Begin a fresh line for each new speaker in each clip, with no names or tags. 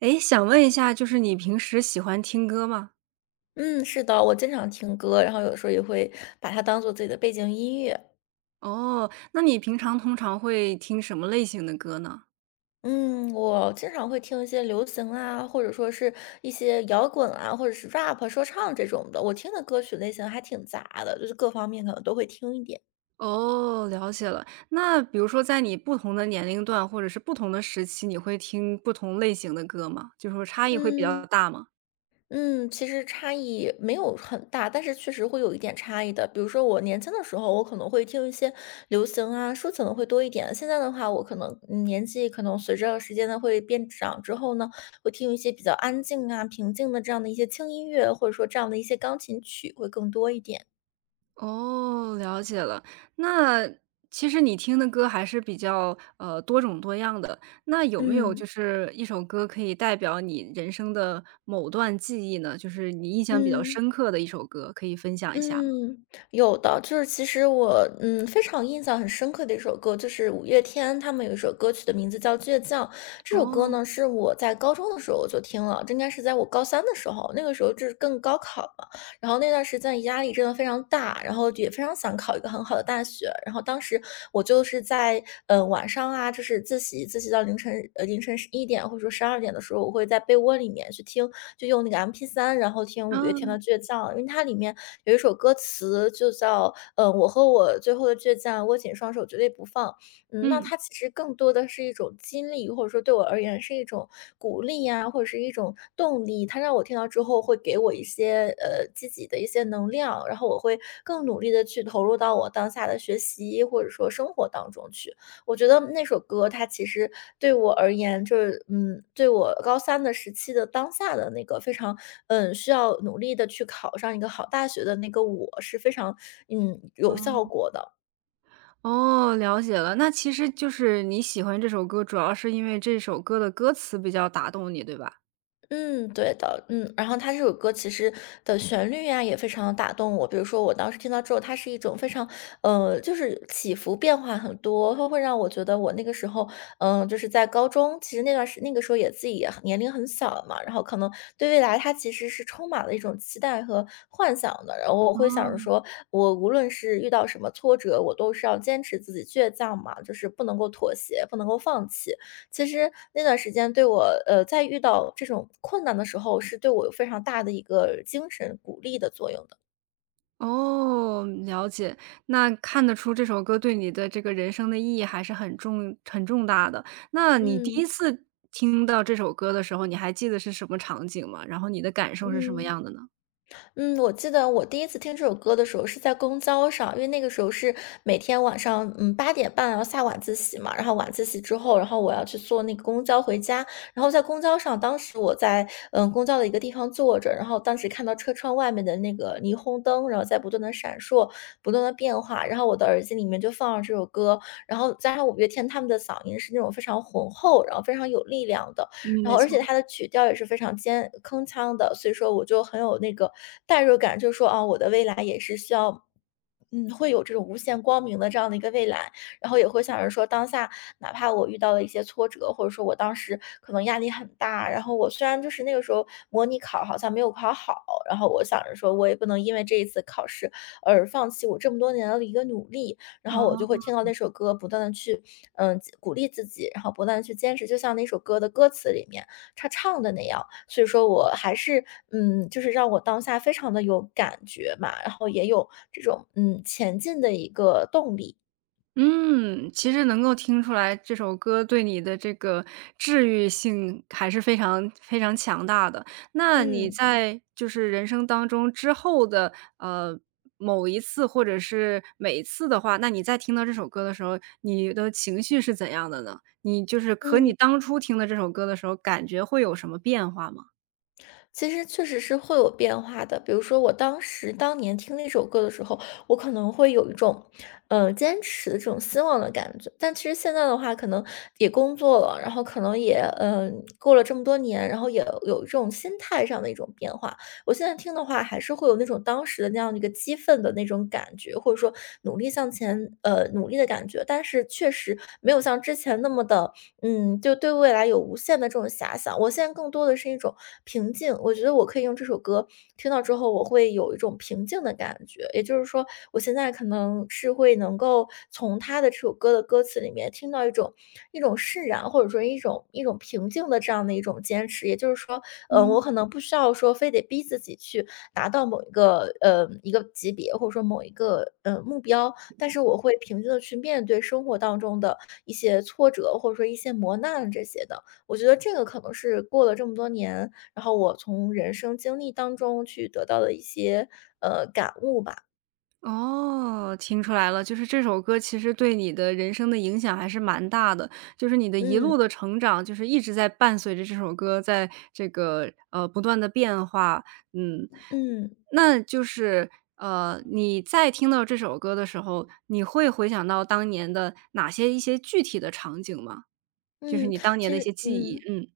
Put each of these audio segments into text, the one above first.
诶，想问一下，就是你平时喜欢听歌吗？
嗯，是的，我经常听歌，然后有时候也会把它当做自己的背景音乐。
哦，那你平常通常会听什么类型的歌呢？
嗯，我经常会听一些流行啊，或者说是一些摇滚啊，或者是 rap 啊说唱这种的。我听的歌曲类型还挺杂的，就是各方面可能都会听一点。
哦，了解了。那比如说在你不同的年龄段，或者是不同的时期，你会听不同类型的歌吗？就是说差异会比较
嗯。
大吗？
嗯，其实差异没有很大，但是确实会有一点差异的。比如说我年轻的时候，我可能会听一些流行啊、抒情的会多一点。现在的话，我可能年纪可能随着时间的会变长之后呢，会听一些比较安静啊、平静的这样的一些轻音乐，或者说这样的一些钢琴曲会更多一点。
哦，了解了。那其实你听的歌还是比较，多种多样的。那有没有就
嗯
是一首歌可以代表你人生的某段记忆呢？就是你印象比较
嗯。
深刻的一首歌，可以分享一下吗？
嗯，有的，就是其实我非常印象很深刻的一首歌，就是五月天他们有一首歌曲的名字叫《倔强》。这首歌
哦，
呢是我在高中的时候我就听了，这应该是在我高三的时候，那个时候就是更高考嘛。然后那段时间压力真的非常大，然后也非常想考一个很好的大学。然后当时我就是在晚上啊，就是自习到凌晨11点或者说12点的时候，我会在被窝里面去听，就用那个 m p 三，然后听五月天的
嗯，
《倔强》，因为它里面有一首歌词就叫我和我最后的倔强，握紧双手绝对不放。嗯，那
嗯，
它其实更多的是一种激励，或者说对我而言是一种鼓励呀，或者是一种动力。它让我听到之后会给我一些积极的一些能量，然后我会更努力的去投入到我当下的学习或者说生活当中去。我觉得那首歌它其实对我而言，就是对我高三的时期的当下的那个非常需要努力的去考上一个好大学的那个我是非常有效
哦，
果的。
哦，了解了。那其实就是你喜欢这首歌，主要是因为这首歌的歌词比较打动你，对吧？
嗯，对的，嗯，然后他这首歌其实的旋律呀、也非常地打动我。比如说我当时听到之后，它是一种非常，就是起伏变化很多，它会让我觉得我那个时候，就是在高中，其实那个时候也自己也年龄很小嘛，然后可能对未来它其实是充满了一种期待和幻想的。然后我会想着
哦。
说，我无论是遇到什么挫折，我都是要坚持自己倔强嘛，就是不能够妥协，不能够放弃。其实那段时间对我，在遇到这种困难的时候，是对我有非常大的一个精神鼓励的作用的。
哦，了解。那看得出这首歌对你的这个人生的意义还是很重很重大的。那你第
嗯
一次听到这首歌的时候，你还记得是什么场景吗？然后你的感受是什么
嗯。
样的呢？
嗯，我记得我第一次听这首歌的时候是在公交上，因为那个时候是每天晚上，8点半要下晚自习嘛，然后晚自习之后，然后我要去坐那个公交回家，然后在公交上，当时我在公交的一个地方坐着，然后当时看到车窗外面的那个霓虹灯，然后在不断的闪烁，不断的变化，然后我的耳机里面就放了这首歌，然后加上五月天他们的嗓音是那种非常浑厚，然后非常有力量的，
嗯，
然
没
后而
错，
且它的曲调也是非常尖铿锵的，所以说我就很有那个代入感，就说啊，我的未来也是需要会有这种无限光明的这样的一个未来，然后也会想着说，当下哪怕我遇到了一些挫折，或者说我当时可能压力很大，然后我虽然就是那个时候模拟考好像没有考好，然后我想着说我也不能因为这一次考试而放弃我这么多年的一个努力，然后我就
哦。
会听到那首歌，不断的去鼓励自己，然后不断的去坚持，就像那首歌的歌词里面，他唱的那样。所以说我还是就是让我当下非常的有感觉嘛，然后也有这种，前进的一个动力。
嗯，其实能够听出来这首歌对你的这个治愈性还是非常非常强大的。那你
嗯。
在就是人生当中之后的呃某一次或者是每一次的话，那你在听到这首歌的时候，你的情绪是怎样的呢？你就是和你
嗯。
当初听的这首歌的时候，感觉会有什么变化吗？
其实确实是会有变化的。比如说我当时当年听那首歌的时候，我可能会有一种，坚持的这种希望的感觉。但其实现在的话，可能也工作了，然后可能也，过了这么多年，然后也有这种心态上的一种变化。我现在听的话，还是会有那种当时的那样的一个激愤的那种感觉，或者说努力向前，努力的感觉。但是确实没有像之前那么的就对未来有无限的这种遐想。我现在更多的是一种平静，我觉得我可以用这首歌听到之后，我会有一种平静的感觉。也就是说，我现在可能是会能够从他的这首歌的歌词里面听到一种释然，或者说一种平静的这样的一种坚持。也就是说，我可能不需要说非得逼自己去达到某一个呃一个级别，或者说某一个目标，但是我会平静的去面对生活当中的一些挫折，或者说一些磨难这些的。我觉得这个可能是过了这么多年，然后我从人生经历当中去得到的一些，感悟吧。
哦，听出来了，就是这首歌其实对你的人生的影响还是蛮大的，就是你的一
嗯，
路的成长，就是一直在伴随着这首歌，在这个不断的变化，嗯，
嗯。
那就是你在听到这首歌的时候，你会回想到当年的哪些一些具体的场景吗？就是
嗯，
你当年
其
的一些
实
记忆，
嗯，
嗯，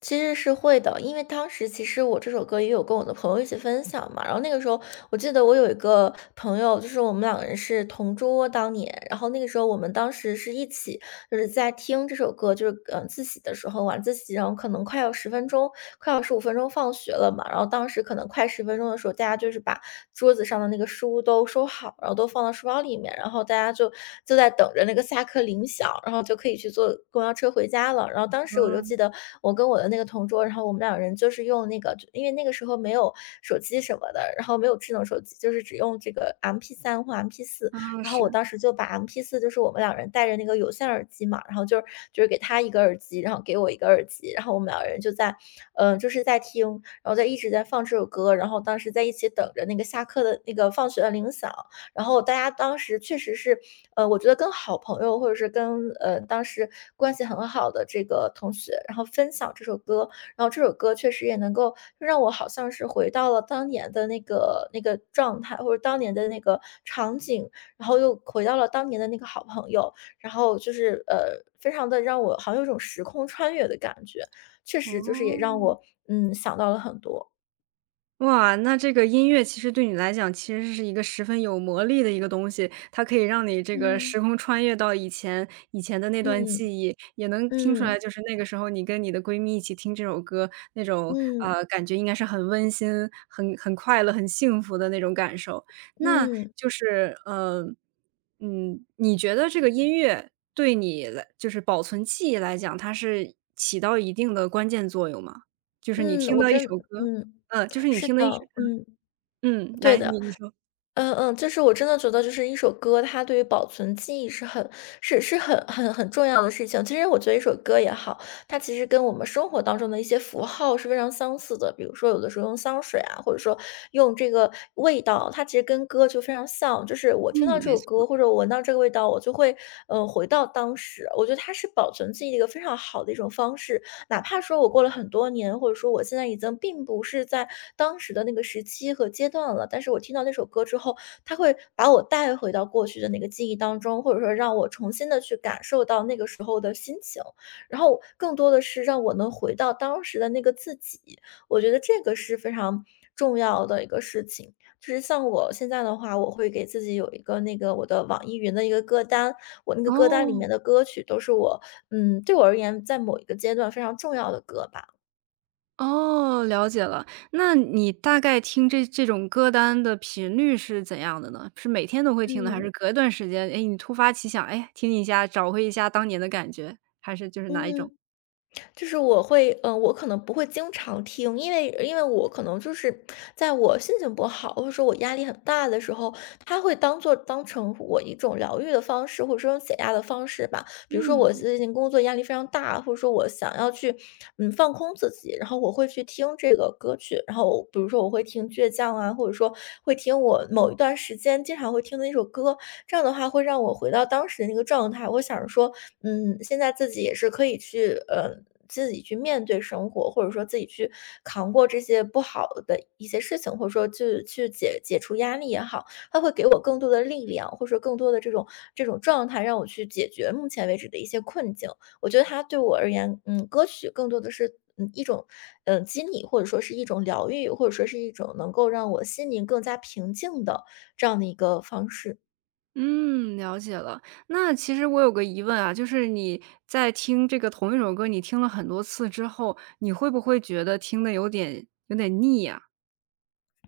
其实是会的。因为当时其实我这首歌也有跟我的朋友一起分享嘛，然后那个时候我记得我有一个朋友，就是我们两个人是同桌当年，然后那个时候我们当时是一起就是在听这首歌，就是自习的时候晚自习，然后可能快要十分钟，快要15分钟放学了嘛，然后当时可能快十分。十分钟的时候，大家就是把桌子上的那个书都收好，然后都放到书包里面，然后大家就在等着那个下课铃响，然后就可以去坐公交车回家了。然后当时我就记得我跟我的那个同桌，然后我们两人就是用那个因为那个时候没有手机什么的，然后没有智能手机，就是只用这个 m p 三或 MP4。
啊，
然后我
是，
当时就把 m p 四，就是我们两人戴着那个有线耳机嘛，然后就是给他一个耳机，然后给我一个耳机，然后我们两人就在，就是在听然后在一直在放这首歌，然后当时在一起等着那个下课的那个放学的铃响，然后大家当时确实是，我觉得跟好朋友或者是跟当时关系很好的这个同学，然后分享这首歌，然后这首歌确实也能够让我好像是回到了当年的那个状态，或者当年的那个场景，然后又回到了当年的那个好朋友，然后就是非常的让我好像有一种时空穿越的感觉。确实就是也让
哦。
我，想到了很多。
哇，那这个音乐其实对你来讲，其实是一个十分有魔力的一个东西，它可以让你这个
嗯。
时空穿越到以前以前的那段
嗯，
记忆，也能听出
嗯，
来，就是那个时候你跟你的闺蜜一起听这首歌，那种
嗯，
感觉应该是很温馨、很快乐、很幸福的那种感受。那
嗯，
就是你觉得这个音乐对你来，就是保存记忆来讲，它是起到一定的关键作用吗？就是你
嗯，
听
我
到一
真
首歌
嗯，
嗯，就是你
是
听的一
的，
直
嗯，
嗯，
对
来，
的。
你说。
嗯嗯，就是我真的觉得就是一首歌，它对于保存记忆是很重要的事情。其实我觉得一首歌也好，它其实跟我们生活当中的一些符号是非常相似的。比如说有的时候用香水啊，或者说用这个味道，它其实跟歌就非常像。就是我
嗯，
听到这
没
首歌
错。
或者我闻到这个味道，我就会回到当时。我觉得它是保存记忆的一个非常好的一种方式。哪怕说我过了很多年，或者说我现在已经并不是在当时的那个时期和阶段了，但是我听到那首歌之后，它会把我带回到过去的那个记忆当中，或者说让我重新的去感受到那个时候的心情，然后更多的是让我能回到当时的那个自己。我觉得这个是非常重要的一个事情。就是像我现在的话，我会给自己有一个那个我的网易云的一个歌单，我那个歌单里
哦，
面的歌曲都是我对我而言，在某一个阶段非常重要的歌吧。
哦，了解了。那你大概听这这种歌单的频率是怎样的呢？是每天都会听的，还
嗯。
是隔一段时间，哎，你突发奇想，哎，听一下，找回一下当年的感觉，还是就是哪一
嗯，
种？
就是我会我可能不会经常听，因为我可能就是在我心情不好，或者说我压力很大的时候，它会当做当成我一种疗愈的方式，或者说解压的方式吧。比如说
嗯，
我最近工作压力非常大，或者说我想要去，放空自己，然后我会去听这个歌曲，然后我比如说我会听倔强啊，或者说会听我某一段时间经常会听的一首歌，这样的话会让我回到当时的那个状态。我想着说，现在自己也是可以去，自己去面对生活，或者说自己去扛过这些不好的一些事情，或者说去解解除压力也好，它会给我更多的力量，或者说更多的这种状态，让我去解决目前为止的一些困境。我觉得它对我而言，歌曲更多的是。嗯，一种，激励或者说是一种疗愈，或者说是一种能够让我心灵更加平静的这样的一个方式。
嗯，了解了。那其实我有个疑问啊，就是你在听这个同一首歌，你听了很多次之后，你会不会觉得听的有点腻呀？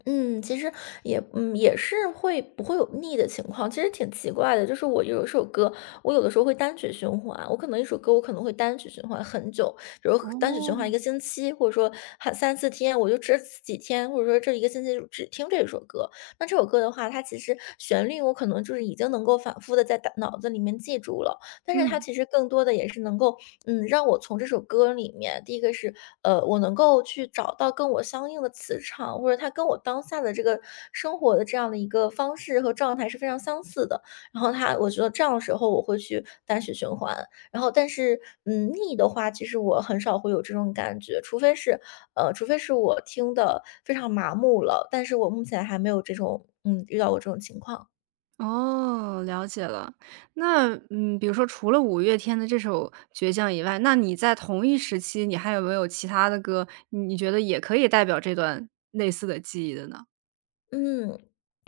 嗯，其实也是会不会有腻的情况，其实挺奇怪的。就是我有一首歌，我有的时候会单曲循环，我可能一首歌我可能会单曲循环很久，比如单曲循
哦，
环一个星期，或者说还三四天，我就这几天，或者说这一个星期就只听这首歌。那这首歌的话，它其实旋律我可能就是已经能够反复的在大脑子里面记住了，但是它
嗯。
其实更多的也是能够让我从这首歌里面，第一个是，我能够去找到跟我相应的磁场，或者它跟我当下的这个生活的这样的一个方式和状态是非常相似的。然后它，我觉得这样的时候我会去单曲循环。然后，但是，逆的话，其实我很少会有这种感觉，除非是，除非是我听的非常麻木了，但是我目前还没有这种，遇到过这种情况。
哦，了解了。那嗯，比如说除了五月天的这首《倔强》以外，那你在同一时期，你还有没有其他的歌，你觉得也可以代表这段类似的记忆的呢？
嗯，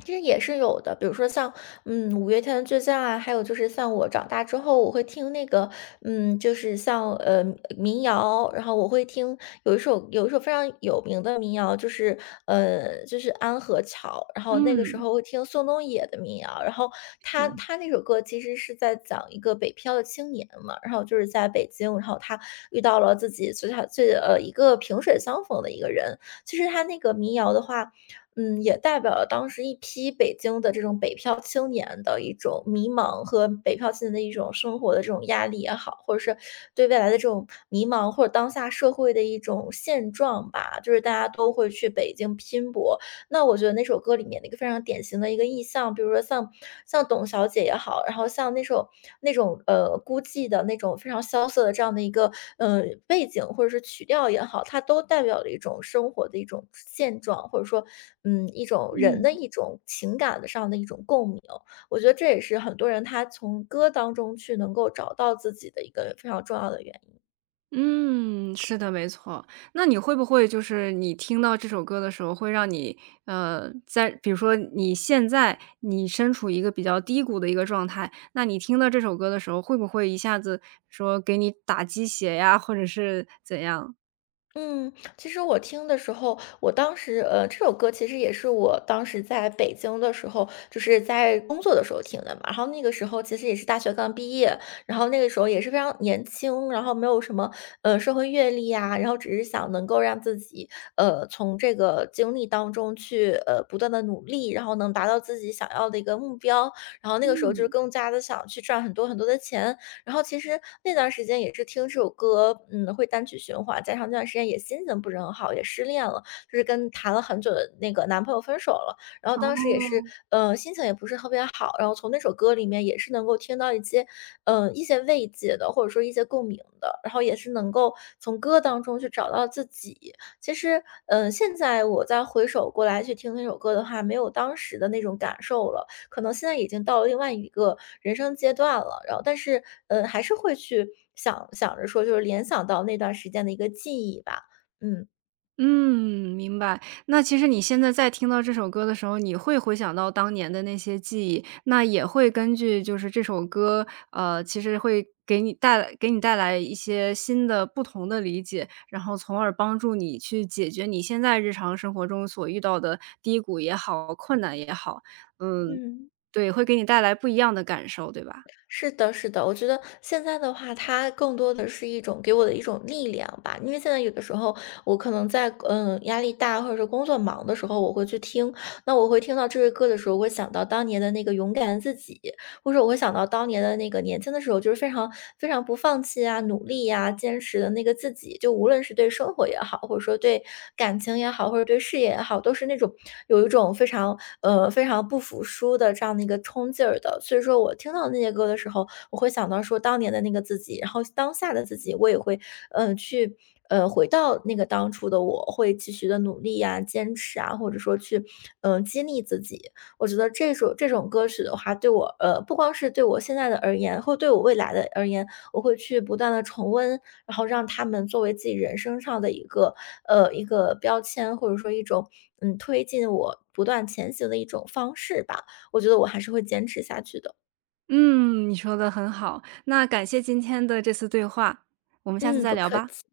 其实也是有的，比如说像，五月天的《倔强》啊，还有就是像我长大之后，我会听那个，就是像民谣，然后我会听有一首非常有名的民谣，就是就是安河桥，然后那个时
嗯，
候会听宋冬野的民谣，然后他
是。
他那首歌其实是在讲一个北漂的青年嘛，然后就是在北京，然后他遇到了自己最好最一个萍水相逢的一个人，其实他那个民谣的话。也代表了当时一批北京的这种北漂青年的一种迷茫和北漂青年的一种生活的这种压力也好，或者是对未来的这种迷茫，或者当下社会的一种现状吧。就是大家都会去北京拼搏，那我觉得那首歌里面的一个非常典型的一个意象，比如说像董小姐也好，然后像那首那种孤寂的那种非常萧瑟的这样的一个背景或者是曲调也好，它都代表了一种生活的一种现状，或者说一种人
嗯。
的一种情感的上的一种共鸣。我觉得这也是很多人他从歌当中去能够找到自己的一个非常重要的原因。
嗯，是的，没错。那你会不会就是你听到这首歌的时候，会让你在比如说你现在你身处一个比较低谷的一个状态，那你听到这首歌的时候，会不会一下子说给你打鸡血呀，或者是怎样？
嗯，其实我听的时候，我当时这首歌其实也是我当时在北京的时候，就是在工作的时候听的嘛。然后那个时候其实也是大学刚毕业，然后那个时候也是非常年轻，然后没有什么社会阅历啊，然后只是想能够让自己从这个经历当中去不断的努力，然后能达到自己想要的一个目标。然后那个时候就是
嗯，
更加的想去赚很多很多的钱，然后其实那段时间也是听这首歌，会单曲循环，加上那段时间也心情不是很好，也失恋了，就是跟谈了很久的那个男朋友分手了。然后当时也是，
哦，
心情也不是特别好，然后从那首歌里面也是能够听到一些，一些慰藉的，或者说一些共鸣的，然后也是能够从歌当中去找到自己。其实，现在我再回首过来去听那首歌的话，没有当时的那种感受了。可能现在已经到了另外一个人生阶段了，然后但是，还是会去想着说，就是联想到那段时间的一个记忆吧。嗯。
嗯，明白。那其实你现在在听到这首歌的时候，你会回想到当年的那些记忆，那也会根据就是这首歌，呃，其实会给你带来一些新的不同的理解，然后从而帮助你去解决你现在日常生活中所遇到的低谷也好，困难也好，嗯，
嗯。
对，会给你带来不一样的感受，对吧？
是的是的，我觉得现在的话，它更多的是一种给我的一种力量吧。因为现在有的时候，我可能在，压力大或者是工作忙的时候，我会去听，那我会听到这首歌的时候，我会想到当年的那个勇敢的自己。或者说我会想到当年的那个年轻的时候，就是非常非常不放弃啊、努力呀、坚持的那个自己，就无论是对生活也好，或者说对感情也好，或者对事业也好，都是那种有一种非常非常不服输的这样的一个冲劲儿的。所以说我听到那些歌的时候，我会想到说当年的那个自己，然后当下的自己，我也会去。回到那个当初的我，会继续的努力呀、坚持啊，或者说去，激励自己。我觉得这种歌曲的话，对我不光是对我现在的而言，或对我未来的而言，我会去不断的重温，然后让他们作为自己人生上的一个一个标签，或者说一种，推进我不断前行的一种方式吧。我觉得我还是会坚持下去的。
嗯，你说的很好，那感谢今天的这次对话，我们下次
嗯，
再
不
聊
客
吧。
气，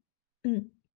嗯。